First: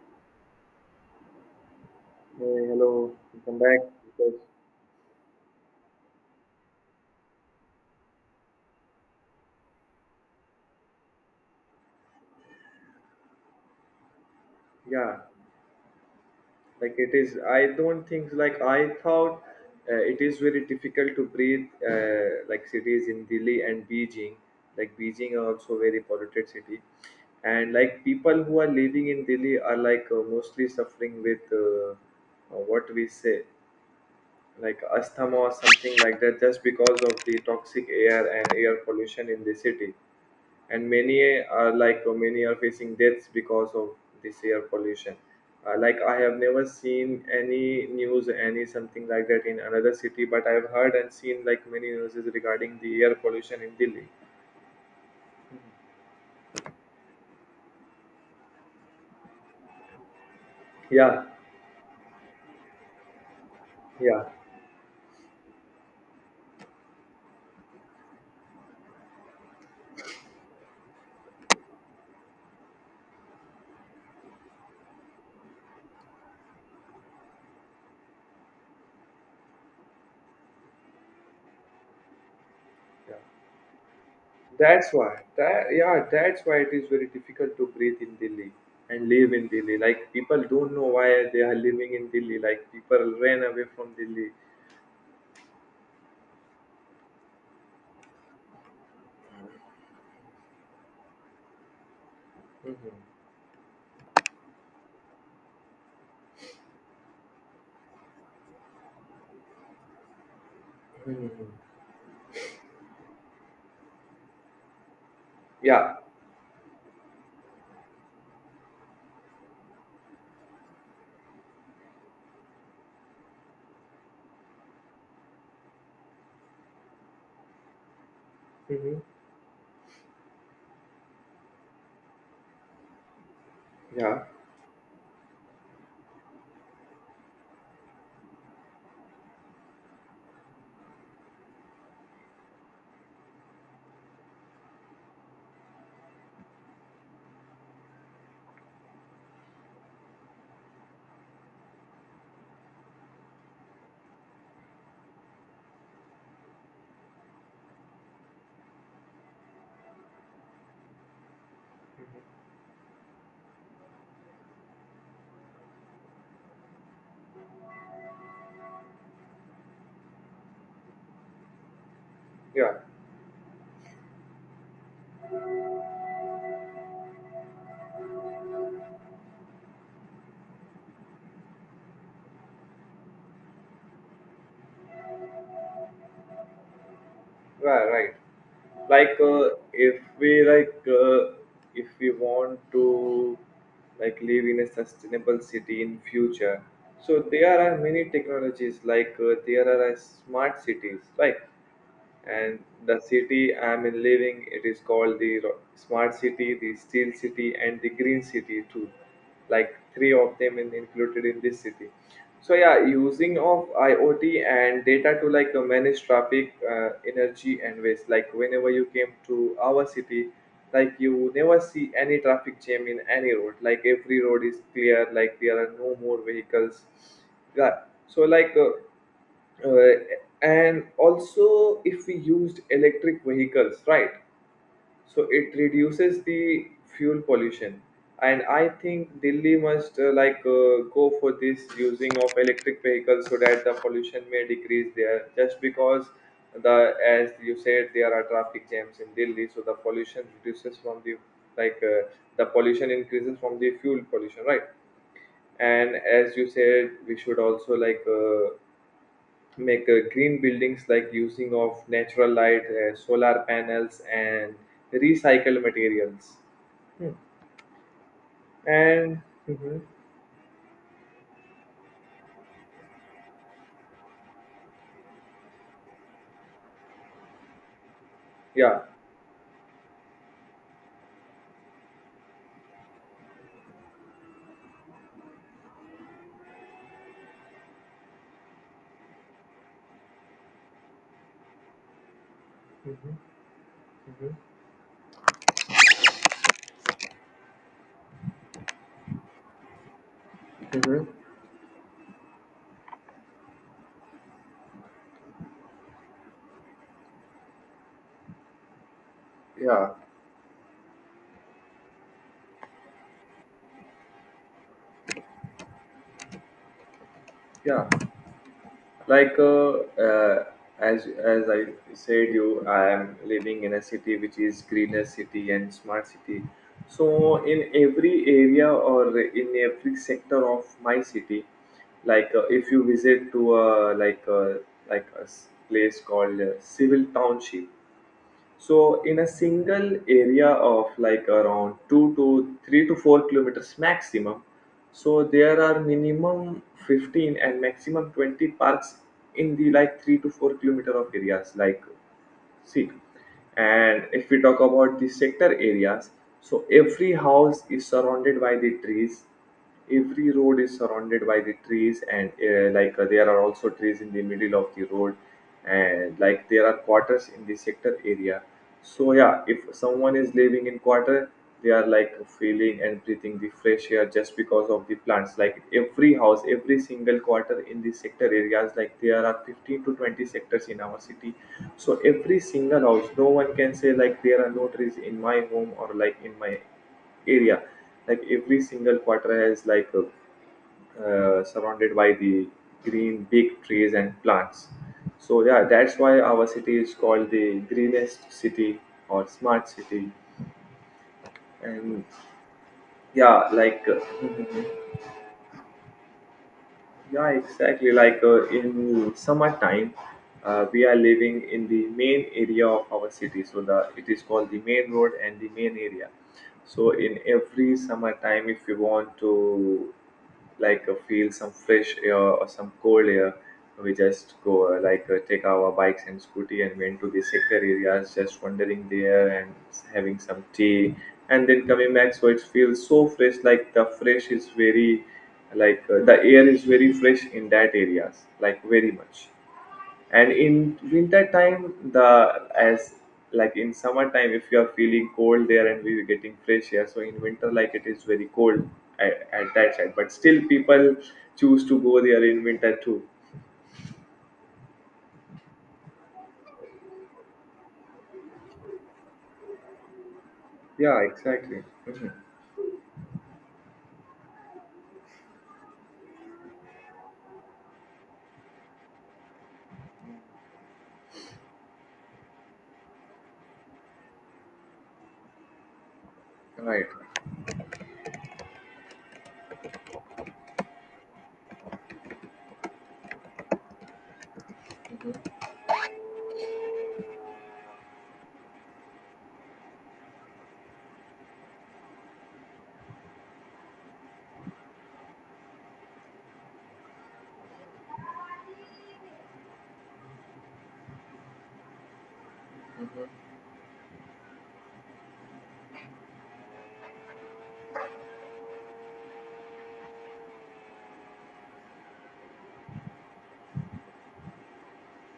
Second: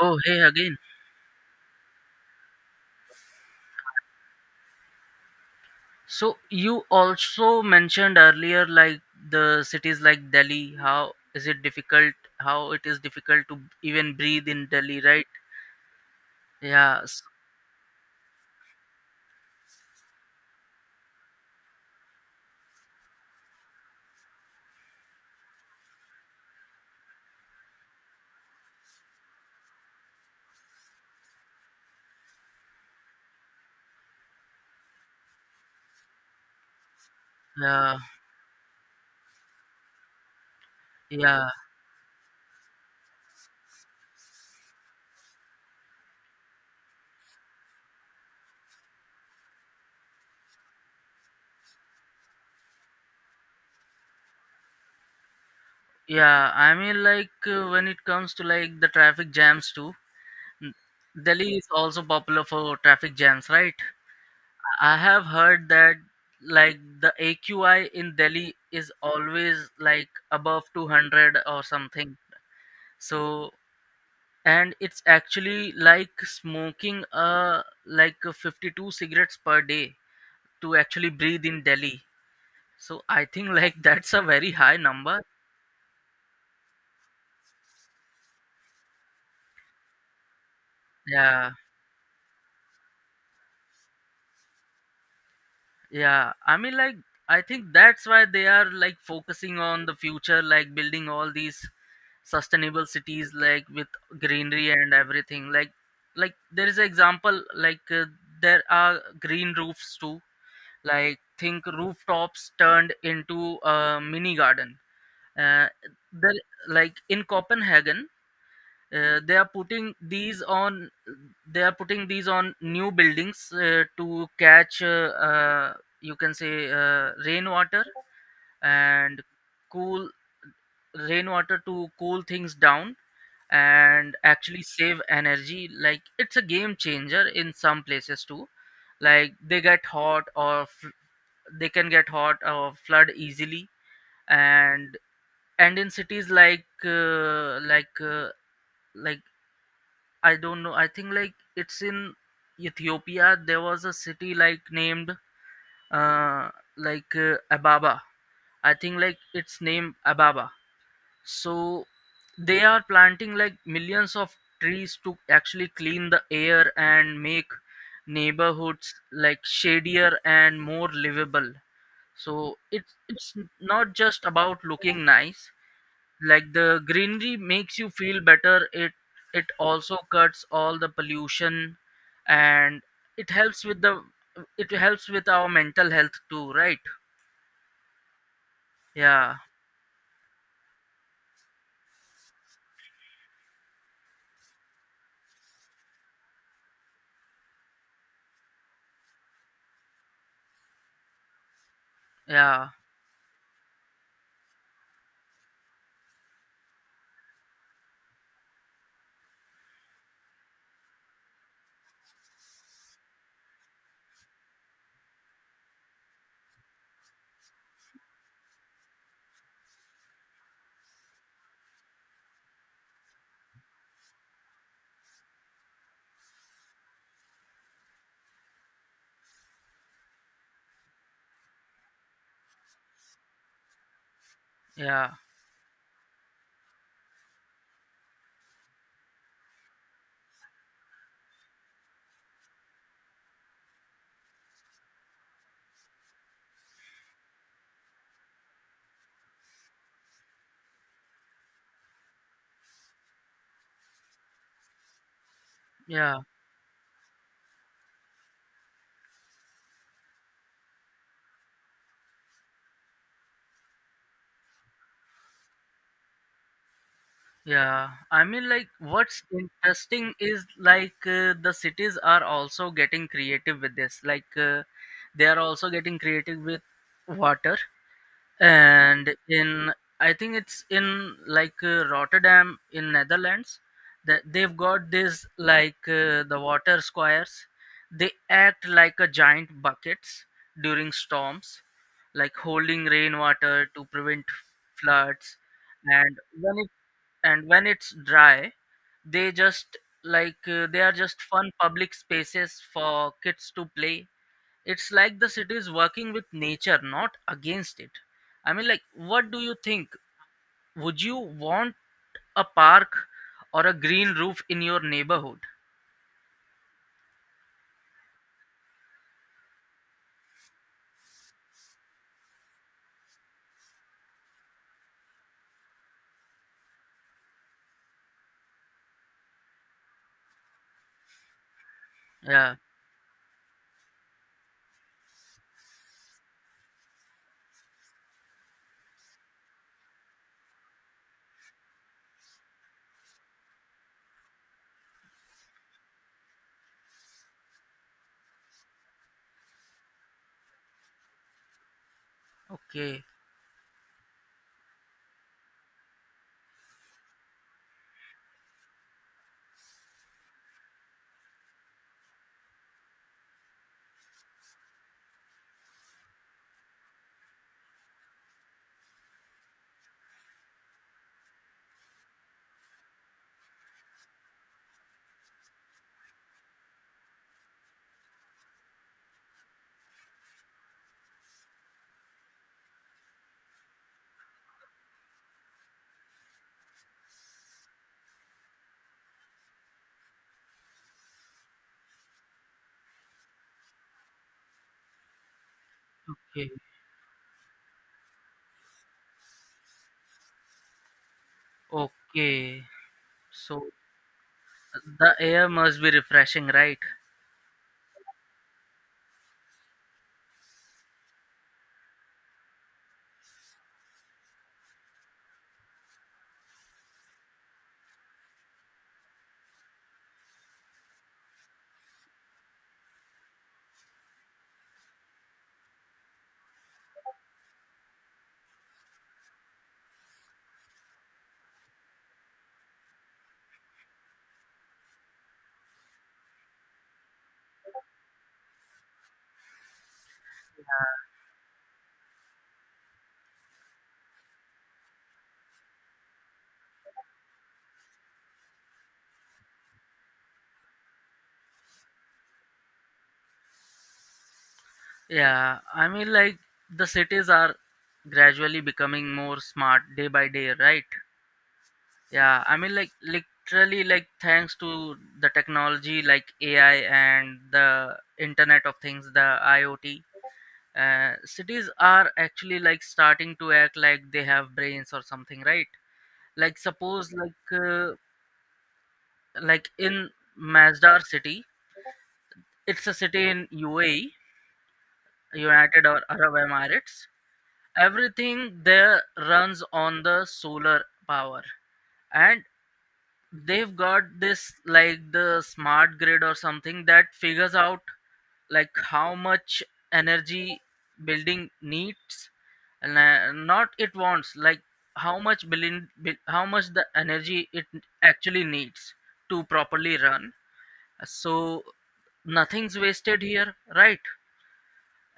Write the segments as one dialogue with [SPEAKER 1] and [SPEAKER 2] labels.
[SPEAKER 1] Oh, hey again.
[SPEAKER 2] Hey, hello, welcome back. Because
[SPEAKER 1] So you also mentioned earlier, like the cities like Delhi, how is it difficult? How it is difficult to even breathe in Delhi,
[SPEAKER 2] Yeah,
[SPEAKER 1] right?
[SPEAKER 2] like
[SPEAKER 1] Yeah,
[SPEAKER 2] it is. I don't think like I thought It is very difficult to breathe like cities in Delhi and Beijing. Like Beijing are also very polluted city, and like people who are living in Delhi are like mostly suffering with what we say like asthma or something like that just because of the toxic
[SPEAKER 1] yeah,
[SPEAKER 2] air and air pollution in the city, and
[SPEAKER 1] yeah,
[SPEAKER 2] many are facing deaths because of this air pollution. Uh, like I have never seen any news, any something like that in another city, but I've heard and seen like many news regarding the air pollution in Delhi.
[SPEAKER 1] yeah. I mean, like when it comes to like the traffic jams too, n-
[SPEAKER 2] Yeah,
[SPEAKER 1] Delhi is also popular for traffic jams, right?
[SPEAKER 2] yeah,
[SPEAKER 1] I have heard that like the AQI in Delhi is always like above 200 or something. So and it's actually like smoking 52 cigarettes per day to actually breathe in Delhi. So
[SPEAKER 2] yeah,
[SPEAKER 1] I think like that's a very high number.
[SPEAKER 2] that's why it is very difficult to breathe in Delhi and live in Delhi. Like people don't know why they
[SPEAKER 1] Yeah,
[SPEAKER 2] are living in Delhi, like people ran away from Delhi.
[SPEAKER 1] yeah. I mean, like I think that's why they are like focusing on the future, like building all these sustainable
[SPEAKER 2] Mhm.
[SPEAKER 1] cities like with greenery and everything. Like there is an example like there are green roofs too, like
[SPEAKER 2] Mhm.
[SPEAKER 1] think rooftops turned into a mini garden. Uh,
[SPEAKER 2] Yeah.
[SPEAKER 1] the like in Copenhagen, they are putting these on. They are putting these on new buildings to catch. Uh, you can say rainwater
[SPEAKER 2] Mhm.
[SPEAKER 1] and cool rainwater to cool things down and
[SPEAKER 2] Yeah.
[SPEAKER 1] actually save energy. Like it's a game changer in some places too. Like they get hot or they can get hot or flood easily. And and in cities like like I don't know, I think like it's in Ethiopia. There was a city like named uh Ababa. I think like it's named Ababa. So they are planting like millions of trees to actually clean the air and make neighborhoods like shadier and more livable. So
[SPEAKER 2] Yeah.
[SPEAKER 1] it's not just about looking nice. Like the greenery makes you feel better. It also cuts all the pollution, and it helps with the it helps with our mental health too, right?
[SPEAKER 2] Right, right. Like
[SPEAKER 1] Yeah,
[SPEAKER 2] uh, if we like uh, if we want to like live in a sustainable city in future, so there are many technologies, there are smart cities, right? And
[SPEAKER 1] yeah,
[SPEAKER 2] the city I'm in living, it is called the smart city, the steel city, and the green city too. Like three of them in, included in this city. So yeah, using of IoT and data to manage traffic, energy, and waste. Like whenever you came to our city, like you never see any traffic jam in any road. Like every road is clear. Like there are no more vehicles. Yeah. So like. Uh, uh, and also if we used electric vehicles, right,
[SPEAKER 1] yeah,
[SPEAKER 2] so it reduces the fuel pollution. And I think Delhi must go for this using of electric vehicles so that the pollution may decrease there, just because the, as you said, there are traffic jams in Delhi, so the pollution reduces from the like uh, the pollution increases from the fuel pollution, right. And
[SPEAKER 1] yeah,
[SPEAKER 2] as you said, we should also make green buildings, like using of natural light, solar panels and recycled materials. Hmm.
[SPEAKER 1] yeah. I mean, like
[SPEAKER 2] And
[SPEAKER 1] what's
[SPEAKER 2] Mhm.
[SPEAKER 1] interesting is like the cities are also getting creative with this, like they are also getting creative with water.
[SPEAKER 2] Yeah.
[SPEAKER 1] And in I think it's in like Rotterdam in Netherlands, that they've got this like the water squares. They act like a giant buckets during storms, like holding
[SPEAKER 2] Mhm.
[SPEAKER 1] rainwater to prevent
[SPEAKER 2] Mhm.
[SPEAKER 1] floods. and when it and when it's dry, they just they are
[SPEAKER 2] Mhm.
[SPEAKER 1] just fun public spaces for kids to play. It's like the city is working with nature, not against it. I mean, like what do you think?
[SPEAKER 2] Yeah.
[SPEAKER 1] Would you want a park or a green roof in your neighborhood?
[SPEAKER 2] Yeah. like uh, uh, as I said you, I am living in a city which is greener city and smart city. So in every area or in every sector of my city,
[SPEAKER 1] Yeah.
[SPEAKER 2] if you visit to a place called civil township. So in a single area of like around 2 to 3 to 4 kilometers maximum, so there are minimum 15 and maximum 20 parks in the like 3 to 4 kilometer of areas, like, see,
[SPEAKER 1] Okay,
[SPEAKER 2] and if we talk about the sector areas, so every house is surrounded by the trees. Every road is surrounded by the trees, and there are also trees in the middle of the road, and like there are quarters in the sector area. So yeah, if someone is living in quarter, they are like feeling and breathing the fresh air just because of the plants. Like every house, every single quarter in the sector areas, like there are 15 to 20 sectors in our city, so every single house, no one can say like there are no trees in my home or like in my area. Like every single quarter has surrounded by the green big trees and plants. So yeah, that's why our
[SPEAKER 1] okay,
[SPEAKER 2] city is called the greenest city or smart city. And
[SPEAKER 1] okay.
[SPEAKER 2] yeah,
[SPEAKER 1] So the air must be refreshing, right?
[SPEAKER 2] yeah, exactly. In summertime, we are living in the main area of our city, so the it is called the main road and the main area. So in every summertime, if you want to feel some fresh air or some cold air, we just go take our bikes and scooty and went to the sector areas, just wandering there and having some tea, and then coming back. So it feels so fresh, like the fresh is very, the air is very fresh in that areas, like very much. And in winter time, the as like in summertime if you are feeling cold there and we were getting fresh air, so in winter like it is very cold at that side, but still people choose to go there in winter too.
[SPEAKER 1] Yeah, I mean, like the cities are gradually becoming more smart day by day, right?
[SPEAKER 2] Yeah, exactly. Mhm.
[SPEAKER 1] Yeah, I mean, like literally, like thanks to the technology like AI and the Internet of Things, the IoT, cities are actually like starting to act like they have brains or something, right? Like
[SPEAKER 2] Right.
[SPEAKER 1] suppose like in Masdar city, it's a city in UAE, United or Arab Emirates. Everything there runs on the solar power. And they've got this like the smart grid or something that figures out like how much energy building needs, and not it wants, like how much the energy it actually needs to properly run. So nothing's wasted here, right?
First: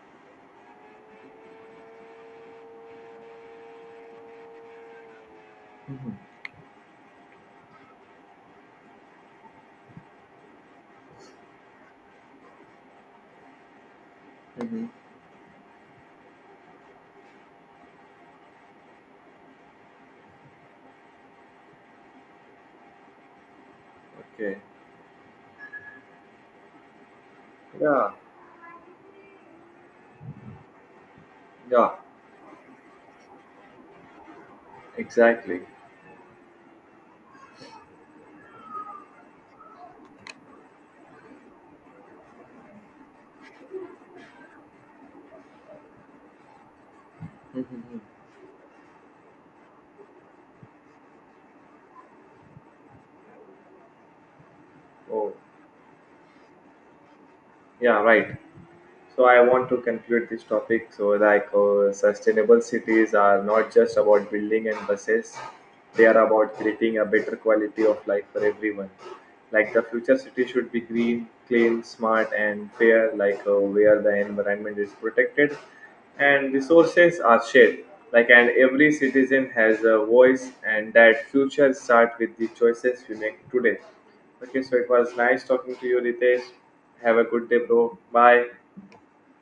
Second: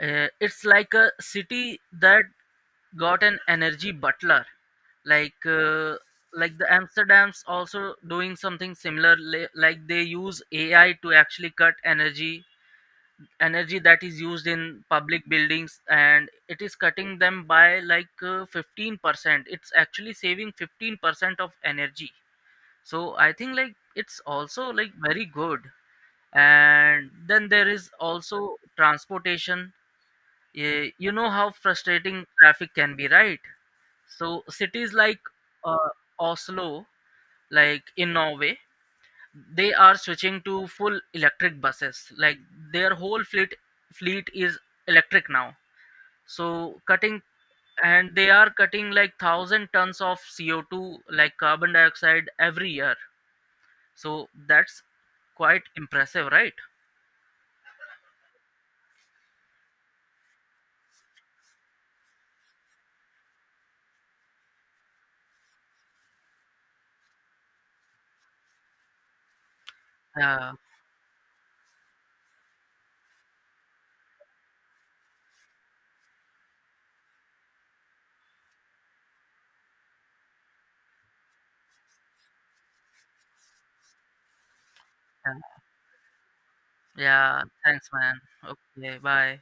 [SPEAKER 1] It's like a city that got an energy butler. Like like the Amsterdam's also doing something similar. Like they use AI to actually cut energy that is used in
[SPEAKER 2] Mhm.
[SPEAKER 1] public buildings, and it is cutting them by like 15% it's actually saving 15% of energy. So I think like it's
[SPEAKER 2] Okay.
[SPEAKER 1] also like very good. And then there is
[SPEAKER 2] Yeah.
[SPEAKER 1] also transportation. You know how
[SPEAKER 2] Yeah,
[SPEAKER 1] frustrating traffic can be, right? So cities like
[SPEAKER 2] exactly.
[SPEAKER 1] uh, Oslo, like in Norway, they are switching to full electric buses. Like their whole fleet is electric now. So cutting and they are cutting like 1,000 tons of CO2, like carbon dioxide, every year. So that's
[SPEAKER 2] Oh.
[SPEAKER 1] quite impressive, right?
[SPEAKER 2] Yeah, right. So I want to conclude this topic. So sustainable cities are not just about building and buses; they are about creating a better quality of life for everyone. Like the future city
[SPEAKER 1] Yeah,
[SPEAKER 2] should be green, clean, smart, and fair. Where the environment is protected and resources are shared. Like and every citizen has a voice, and that future start with the choices we make today. Okay, so it was
[SPEAKER 1] yeah,
[SPEAKER 2] nice talking to you, Ritesh. Have a
[SPEAKER 1] yeah.
[SPEAKER 2] good day,
[SPEAKER 1] Thanks,
[SPEAKER 2] bro.
[SPEAKER 1] man.
[SPEAKER 2] Bye.
[SPEAKER 1] Okay, bye.